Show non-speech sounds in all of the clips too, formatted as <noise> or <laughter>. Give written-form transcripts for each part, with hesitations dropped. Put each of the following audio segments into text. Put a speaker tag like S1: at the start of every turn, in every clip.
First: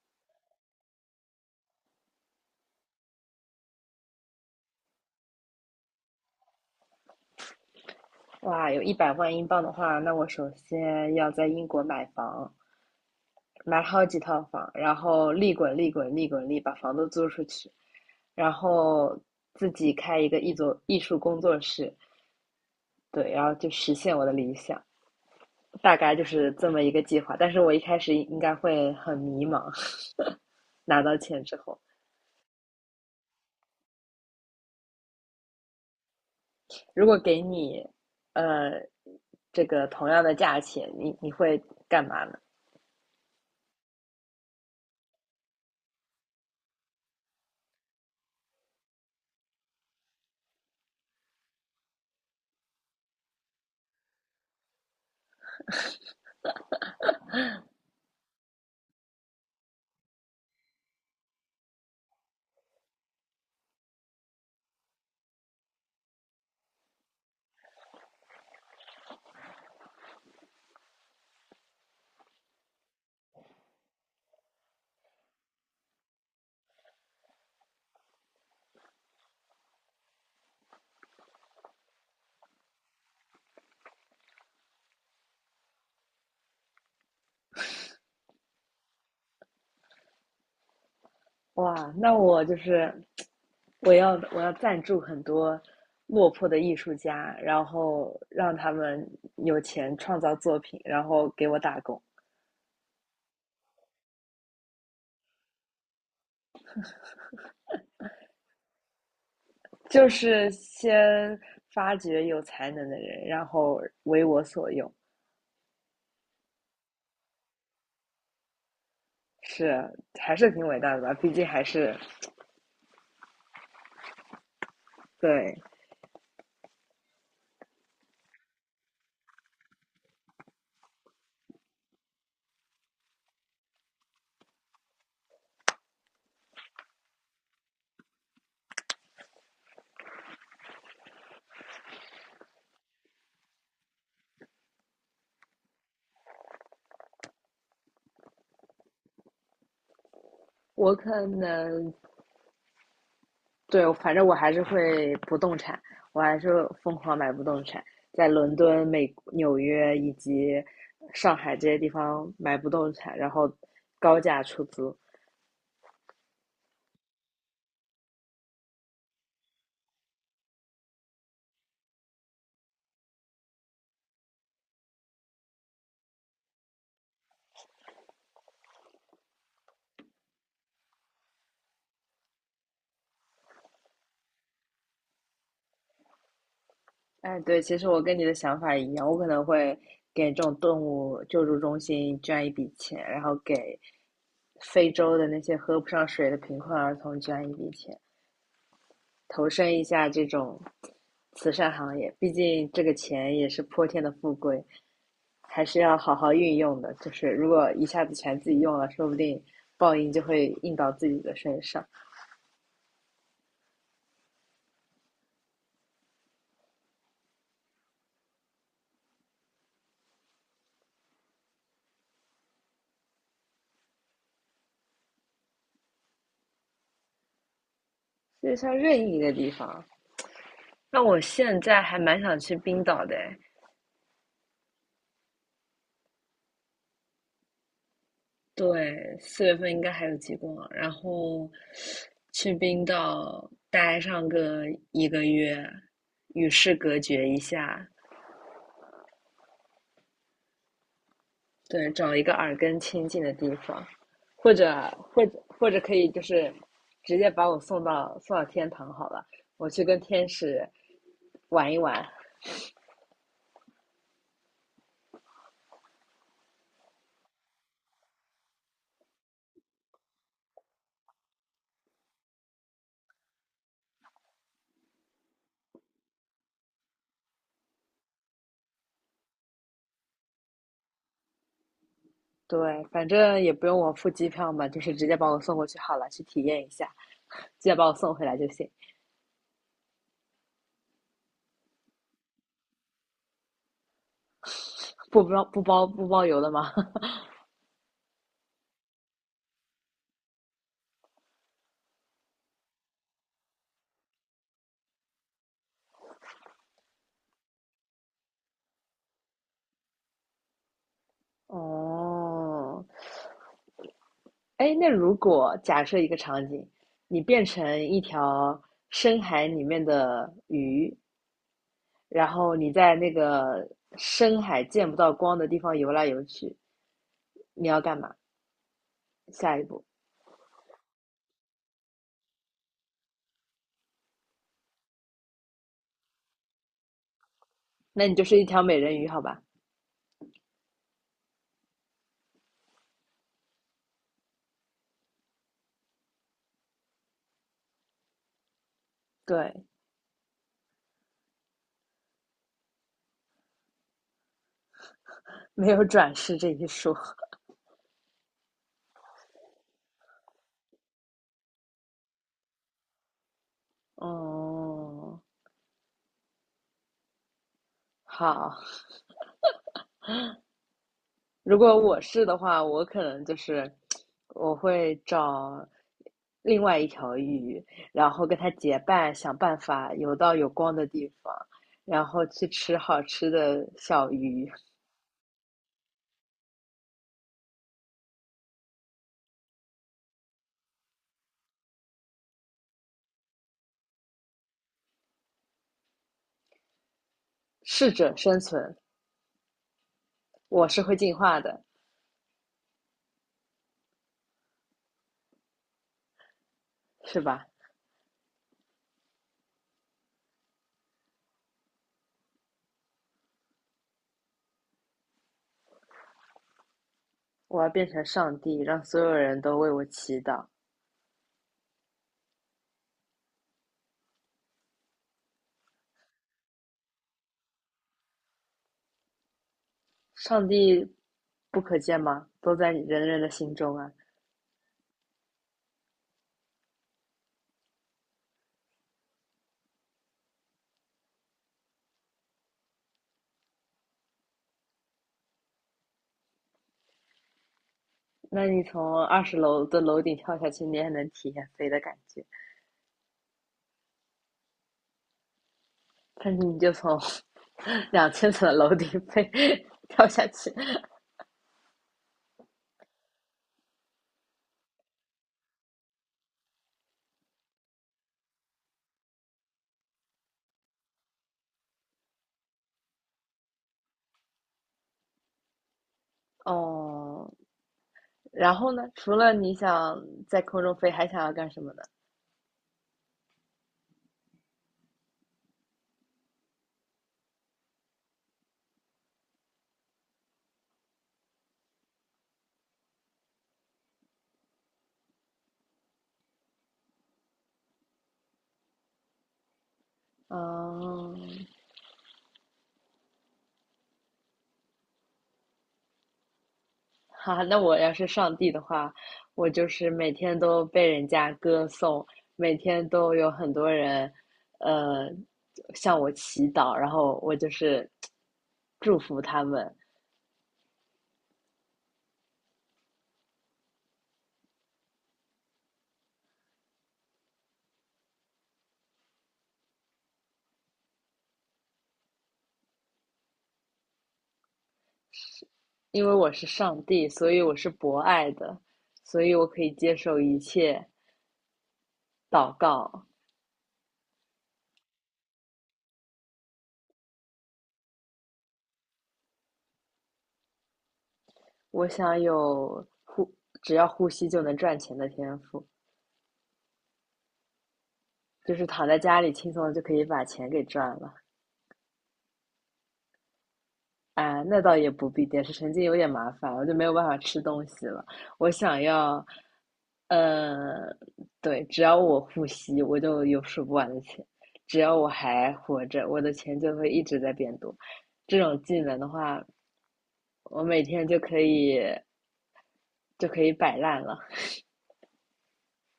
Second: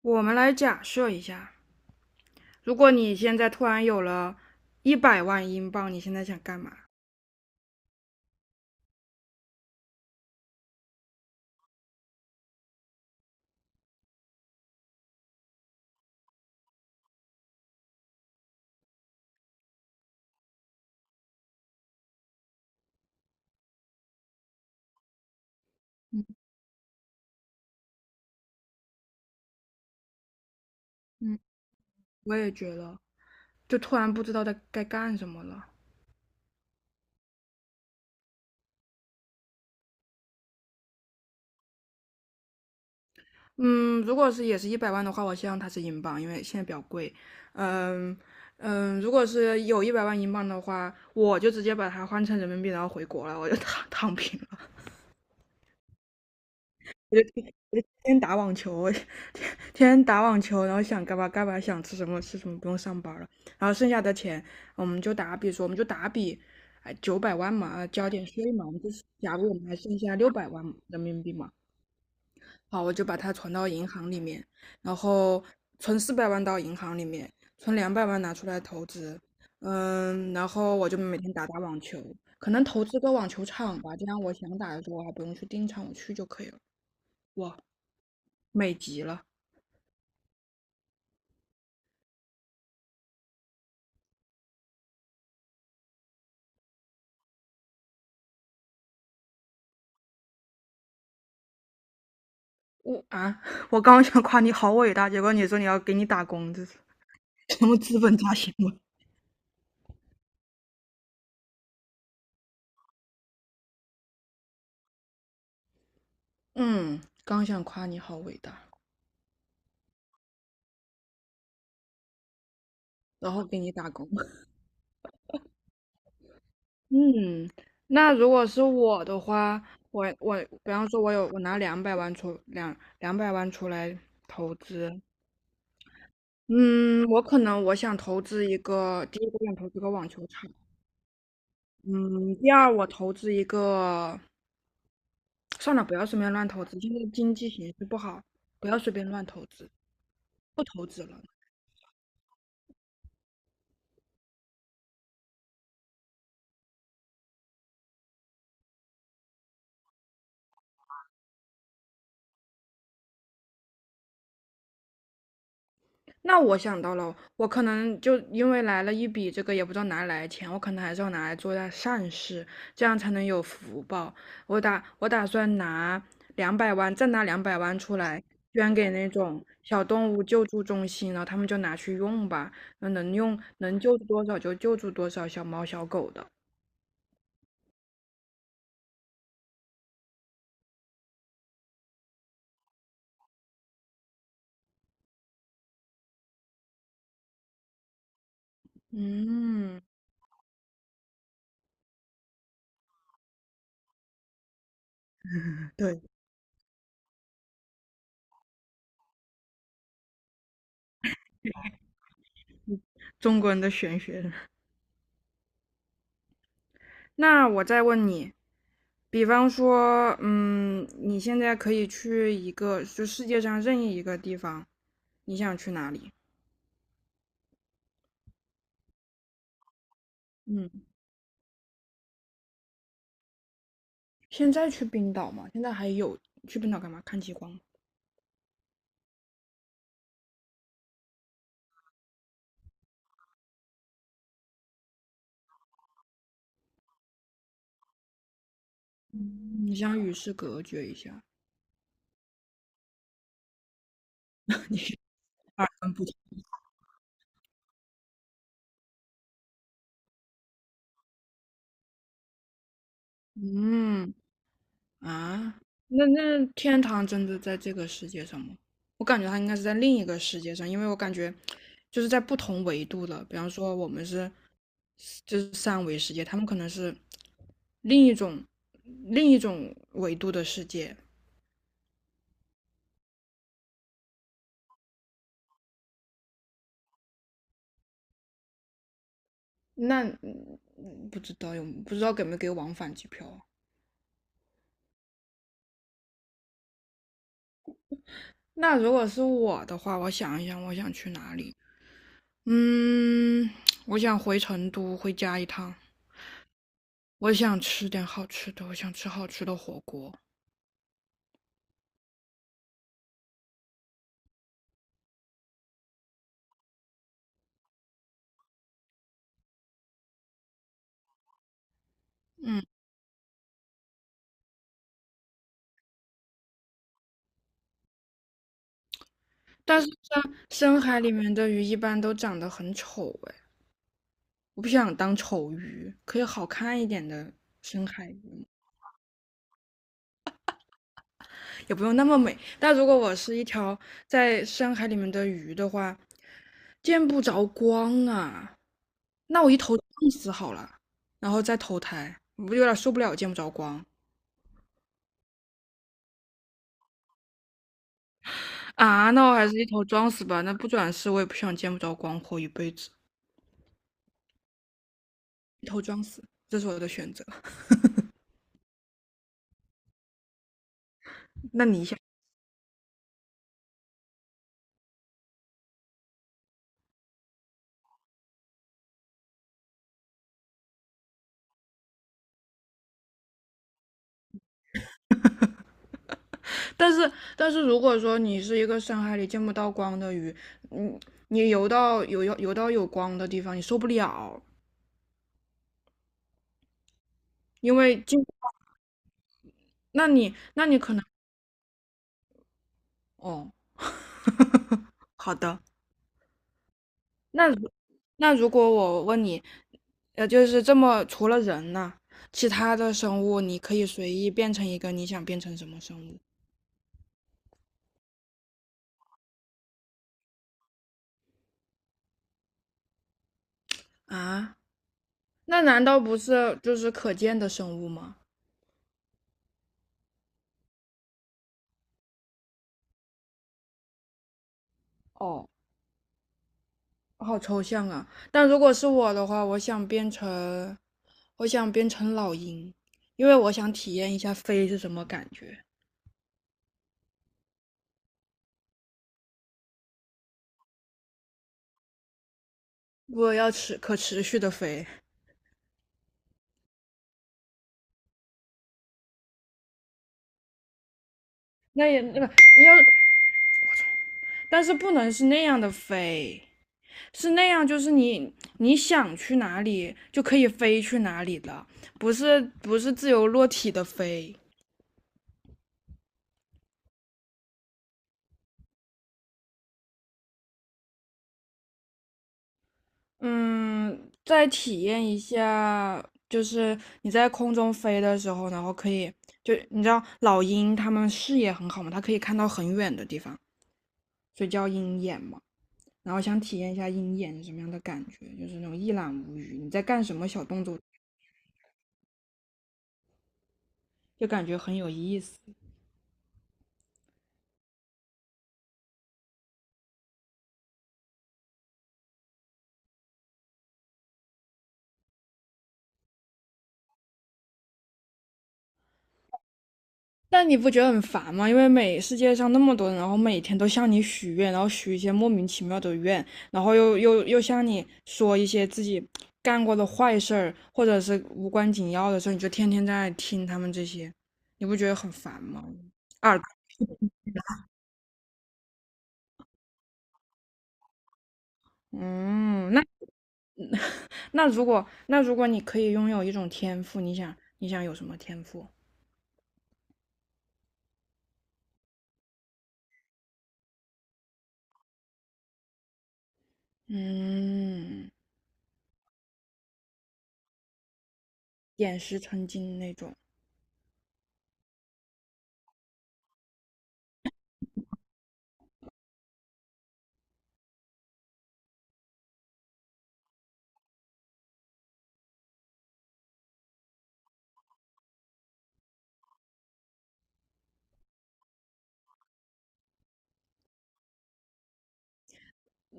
S1: 我们来假设一下，如果你现在突然有了一百万英镑，你现在想干嘛？
S2: 哇，有100万英镑的话，那我首先要在英国买房，买好几套房，然后利滚利滚利滚利，把房子租出去，然后自己开一个艺术工作室，对，然后就实现我的理想，大概就是这么一个计划。但是我一开始应该会很迷茫，<laughs> 拿到
S1: 嗯，
S2: 钱之后，
S1: 我也觉得，就突然不知道该干什么了。
S2: 如果给你，呃，这个同样的价钱，你会干嘛呢？
S1: 嗯，如果是也是一百万的话，我希望它是英镑，因为现在比较贵。嗯嗯，如果是有一百万英镑的话，我就直接把它换成人民币，然后回国了，我就躺平了。我就天天打网球，我天天打网球，然后想干嘛干嘛，想吃什么吃什么，不用上班了。然后剩下的钱，我们就打比，哎，900万嘛，交点税嘛，我们就是假如我们还剩下600万人民币嘛，好，我就把它存到银行里面，然后存400万到银行里面，存两百万拿出来投资。嗯，然后我就每天打打网球，可能投资个网球场吧，这样我想打的时候我还不用去订场，我去就可以了。哇，美极了！
S2: 哇，那我就是我要赞助很多落魄的艺术家，然后让他们有钱创造作品，然后给我打工，
S1: 我啊，我刚刚想夸你好伟大，结果你说你要给你打工，这是什么资本家行为？
S2: 就是先发掘有才能的人，然后为我所用，
S1: 嗯，刚想夸你好伟大，
S2: 是。还是挺伟大的吧？毕竟还是。
S1: 然后给你打工。<laughs>
S2: 对，
S1: 嗯，那如果是我的话，我比方说，我拿两百万出来投资。嗯，我可能我想投资一个，第一个想投资个网球场。嗯，第二我投资一个，算了，不要随便乱投资，现在经济形势不好，不要随便乱投资。不投
S2: 我
S1: 资了。
S2: 可能对，反正我还是会不动产，我还是疯狂买不动产，在伦敦、美、纽约以及上海这些地方买不动产，然后高价出租。
S1: 那我想到了，我可能就因为来了一笔这个也不知道哪里来的钱，我可能还是要拿来做点善事，这样才能有福报。我打算拿两百万，再拿两百万出来捐给那种小动物救助中心，然后他们就拿去用吧，那能用能救助多少就救助多少小猫小狗的。
S2: 哎，对，其实我跟你的想法一样，我可能会给这种动物救助中心捐一笔钱，然后给非洲的那些喝不上水的贫困儿童捐一笔钱，投身
S1: 嗯，
S2: 一下这种慈善行业。毕竟这个钱也是泼天的富贵。还是要
S1: 对，
S2: 好好运用的。就是如果一下子全自己用了，说不定报应就会印到自己的身上。
S1: 中国人的玄学。那我再问你，比方说，嗯，你现在可以去一个，就世界上任意一个地方，你想去哪里？
S2: 就像任意一个地方，
S1: 嗯，
S2: 那我现在还蛮想去冰岛的。
S1: 现在去冰岛吗？现在还有去冰岛干嘛？看极光吗？
S2: 对，4月份应该还有极光，然后去冰岛待上个1个月，与世隔绝一下，
S1: 你想与世隔绝一下。
S2: 对，找一个耳根清净的地方，或者或者
S1: 二
S2: 或者
S1: 分
S2: 可
S1: 不
S2: 以
S1: 同。
S2: 就是直接把我送到天堂好了，我去跟天使玩一玩。
S1: 嗯。啊，那天堂真的在这个世界上吗？我感觉它应该是在另一个世界上，因为我感觉就是在不同维度的。比方说我们就是三维世界，他们可能是另一种另一种维度的世界。
S2: 对，反正也不用我付机票嘛，就是直接把我送过去好了，去体验一下，直接把我送回来就行，
S1: 那嗯不知道给没给往返机票啊？
S2: 不包邮的吗？
S1: 那如果是我的话，我想一想，我想去哪里？嗯，<tsk> 我想回成都，回家一趟。我想吃点好吃的，我想吃好吃的火锅。
S2: <laughs> 哦，哎，那如果假设一个场景，你变成一条深海里面的鱼，然后你在那个深海见不到光的地方游来游去，你要干嘛？下一
S1: 但
S2: 步，
S1: 是像深海里面的鱼一般都长得很丑哎，我不想当丑鱼，可以好看一点的深
S2: 那
S1: 海
S2: 你
S1: 鱼
S2: 就是一
S1: 吗？
S2: 条美人鱼，好吧？
S1: 也不用那么美。但如果我是一条在深海里面的鱼的话，见不着光啊，那我一
S2: 对，
S1: 头撞死好了，然后再投胎，我不有点受不了见不着光。
S2: 没有转世这一说。
S1: 啊？那我还是一头撞死吧，那不转世我也不想见不着光活一辈子，
S2: 哦，
S1: 一头撞死，这是我的选择。
S2: 好，如
S1: 那
S2: 果
S1: 你想，
S2: 我是的话，我可能就是我会找另外一条鱼，然后跟它结伴，想办法游到有光的地方，然后去吃好吃的小鱼，
S1: 但是但是如果说你是一个深海里见不到光的鱼，嗯，你游到游游游到有光的地方，你受不了，因
S2: 适
S1: 为
S2: 者
S1: 进，
S2: 生存，
S1: 那你那
S2: 我
S1: 你
S2: 是
S1: 可
S2: 会
S1: 能。
S2: 进化的，
S1: 哦，<laughs> 好的。
S2: 是吧？
S1: 那如那如果我问你，就是这么除了人呢，其他的生物你可以随意变成一个，你想变成什么生物？
S2: 我要变成上帝，让所有人都为我祈祷。
S1: 啊？那难道不是就是可见的生物吗？
S2: 上帝不可见吗？都在人人的心中啊。
S1: 哦。好抽象啊！但如果是我的话，我想变成，我想变成老鹰，因为我想体验一下飞是什么感觉。
S2: 那你从20楼的楼顶跳下去，你也能体验飞的感觉。
S1: 我要可持续的飞，
S2: 但是你就从 <laughs> 2000层的楼顶跳下去，
S1: 那也那个要，但是不能是那样的飞，是那样就是你想去哪里就可以飞去哪里了，不是自由落体的飞。
S2: 哦。然后呢？除了你想在空中飞，还想要干什么呢？
S1: 嗯，再体验一下，就是你在空中飞的时候，然后可以，就你知道老鹰它们视野很好嘛，它可以看到很远的地方，所以叫鹰眼嘛。然后想体验一下鹰眼是什么样的感觉，就是那种一览无余，你在干什么小动作，
S2: 嗯，
S1: 就感觉很有意思。
S2: 哈，那我要是上帝的话，我就是每天都被人家歌颂，每天都有很多人，呃，向我祈祷，然后我就是 <tsk> 祝福他们，
S1: 但你不觉得很烦吗？因为世界上那么多人，然后每天都向你许愿，然后许一些莫名其妙的愿，然后又向你说一些自己干过的坏事儿，或者是无关紧要的事你就天天在听他们这些，你不觉得很烦吗？
S2: 因为我
S1: 二，
S2: 是上帝，所以我是博爱的，所以我可以接受一切祷
S1: 嗯，那
S2: 告。
S1: 那如果那如果你可以拥有一种天赋，你想有什么天赋？
S2: 我想有只要呼吸就能赚钱的天赋，
S1: 嗯，
S2: 就是躺在家里轻松地就可以把钱给赚了。
S1: 点石成金那种。
S2: 啊，那倒也不必，点石成金有点麻烦，我就没有办法吃东西了。我想要，呃，对，只要我呼吸，我就有数不完的钱；只要我还活着，我的钱就会一直在变多。这种技能的话，我每天就可以摆烂了。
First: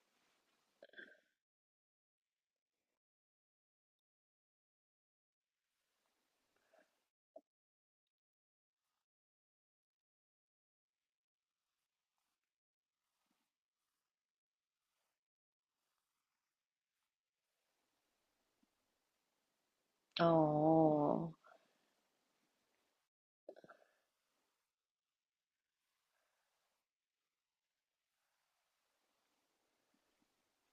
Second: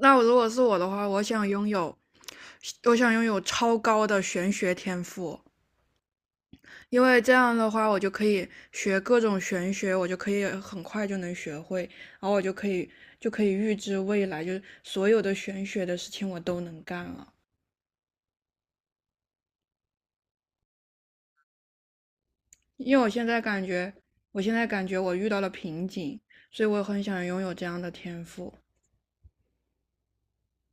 S1: 那我如果是我的话，我想拥有超高的玄学天赋，因为这样的话，我就可以学各种玄学，我就可以很快就能学会，然后我就可以预知未来，就是所有的玄学的事情我都能干了。
S2: 哦
S1: 因为我现在感觉我遇到了瓶颈，所以我很想拥有这样的天赋。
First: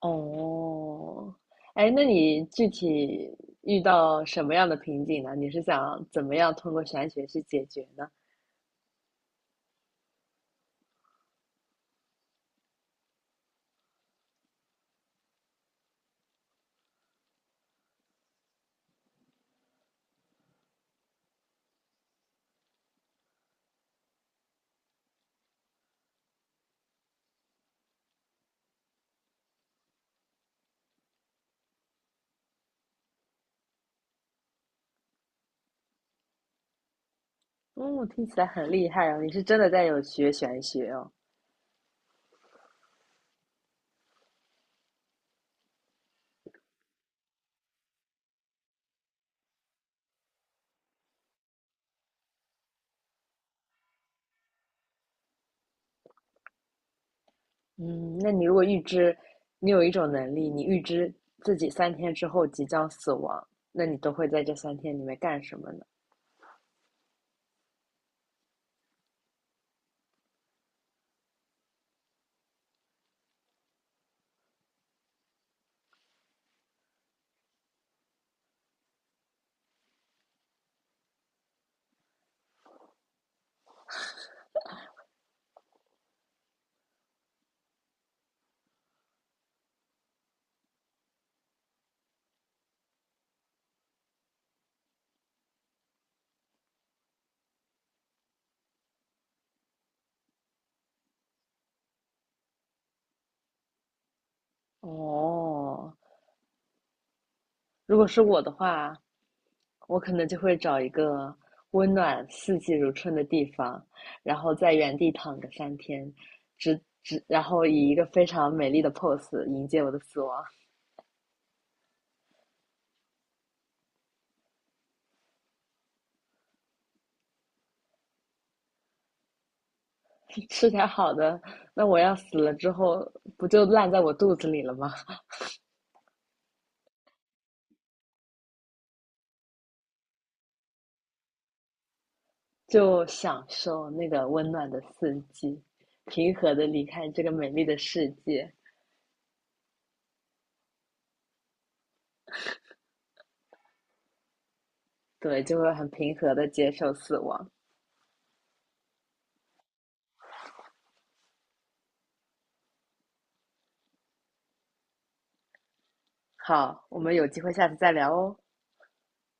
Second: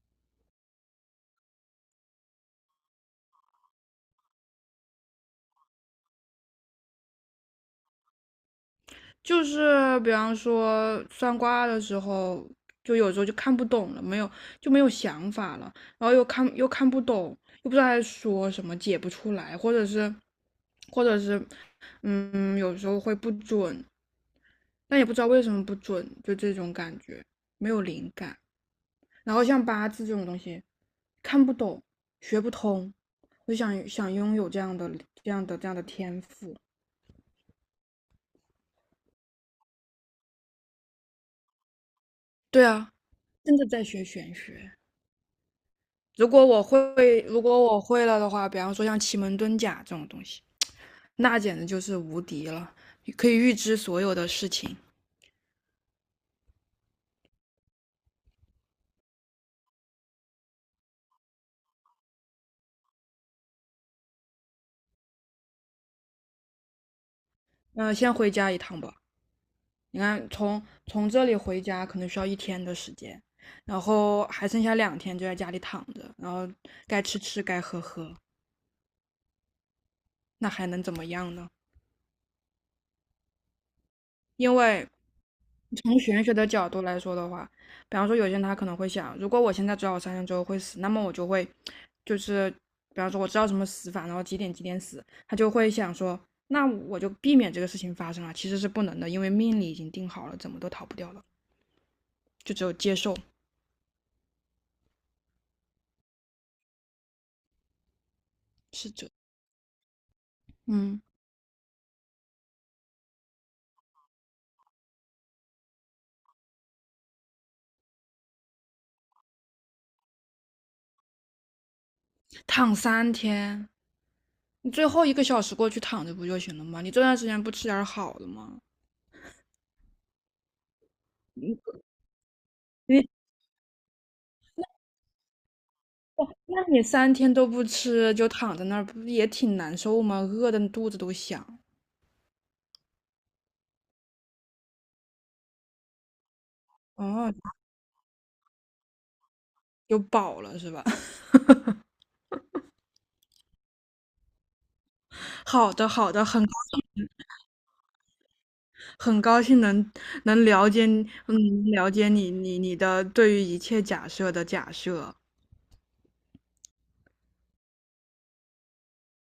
S2: 哦，哎，那你具体遇到什么样的瓶颈呢？你是想怎么样通过玄学去解决呢？
S1: 就是比方说算卦的时候，就有时候就看不懂了，没有就没有想法了，然后又看不懂，又不知道在说什么，解不出来，或者是，嗯，有时候会不准，但也不知道为什么不准，就这种感觉，没有灵感。然后像八字这种东西，看不懂，学不通，我就想拥有这样的天赋。
S2: 哦，听起来很厉害哦！你是真的在有学玄学哦。
S1: 对啊，真的在学玄学。如果我会，如果我会了的话，比方说像奇门遁甲这种东西，那简直就是无敌了，可以预知所有的事情。
S2: 嗯，那你如果预知，你有一种能力，你预知自己三天之后即将死亡，那你都会在这三天里面干什么呢？
S1: 那、先回家一趟吧，你看从这里回家可能需要1天的时间，然后还剩下2天就在家里躺着，然后该吃吃该喝喝，那还能怎么样呢？因为从玄学的角度来说的话，比方说有些人他可能会想，如果我现在知道我三天之后会死，那么我就会，就是比方说我知道什么死法，然后几点几点死，他就会想说，那我就避免这个事情发生了。其实是不能的，因为命里已经定好了，怎么都逃不掉了，就只有接受
S2: 哦，如果是我的
S1: 是
S2: 话，
S1: 这。
S2: 我可能就会找一
S1: 嗯，
S2: 个温暖、四季如春的地方，然后在原地躺个三天，然后以一个非常美丽的 pose 迎接我的死亡。
S1: 躺三天，你最后1个小时过去躺着不就行了吗？你这段时间不吃点好的吗？
S2: <laughs> 吃点好的，那我要死了之后
S1: 你
S2: 不就烂在我肚子里了吗？<laughs>
S1: 那你三天都不吃，就躺在那儿，不也挺难受吗？饿的肚子都响。
S2: 就享受那个温暖的四季，平和的离开这
S1: 哦，
S2: 个美丽的世界，
S1: 有饱了是吧？<laughs>
S2: 对，就会
S1: 好
S2: 很
S1: 的，好
S2: 平
S1: 的，
S2: 和
S1: 很
S2: 的
S1: 高
S2: 接受
S1: 兴，
S2: 死亡。
S1: 很高兴能了解你，嗯，了解你，你的对于一切假设的假设。
S2: 好，我们有机会下次再聊哦。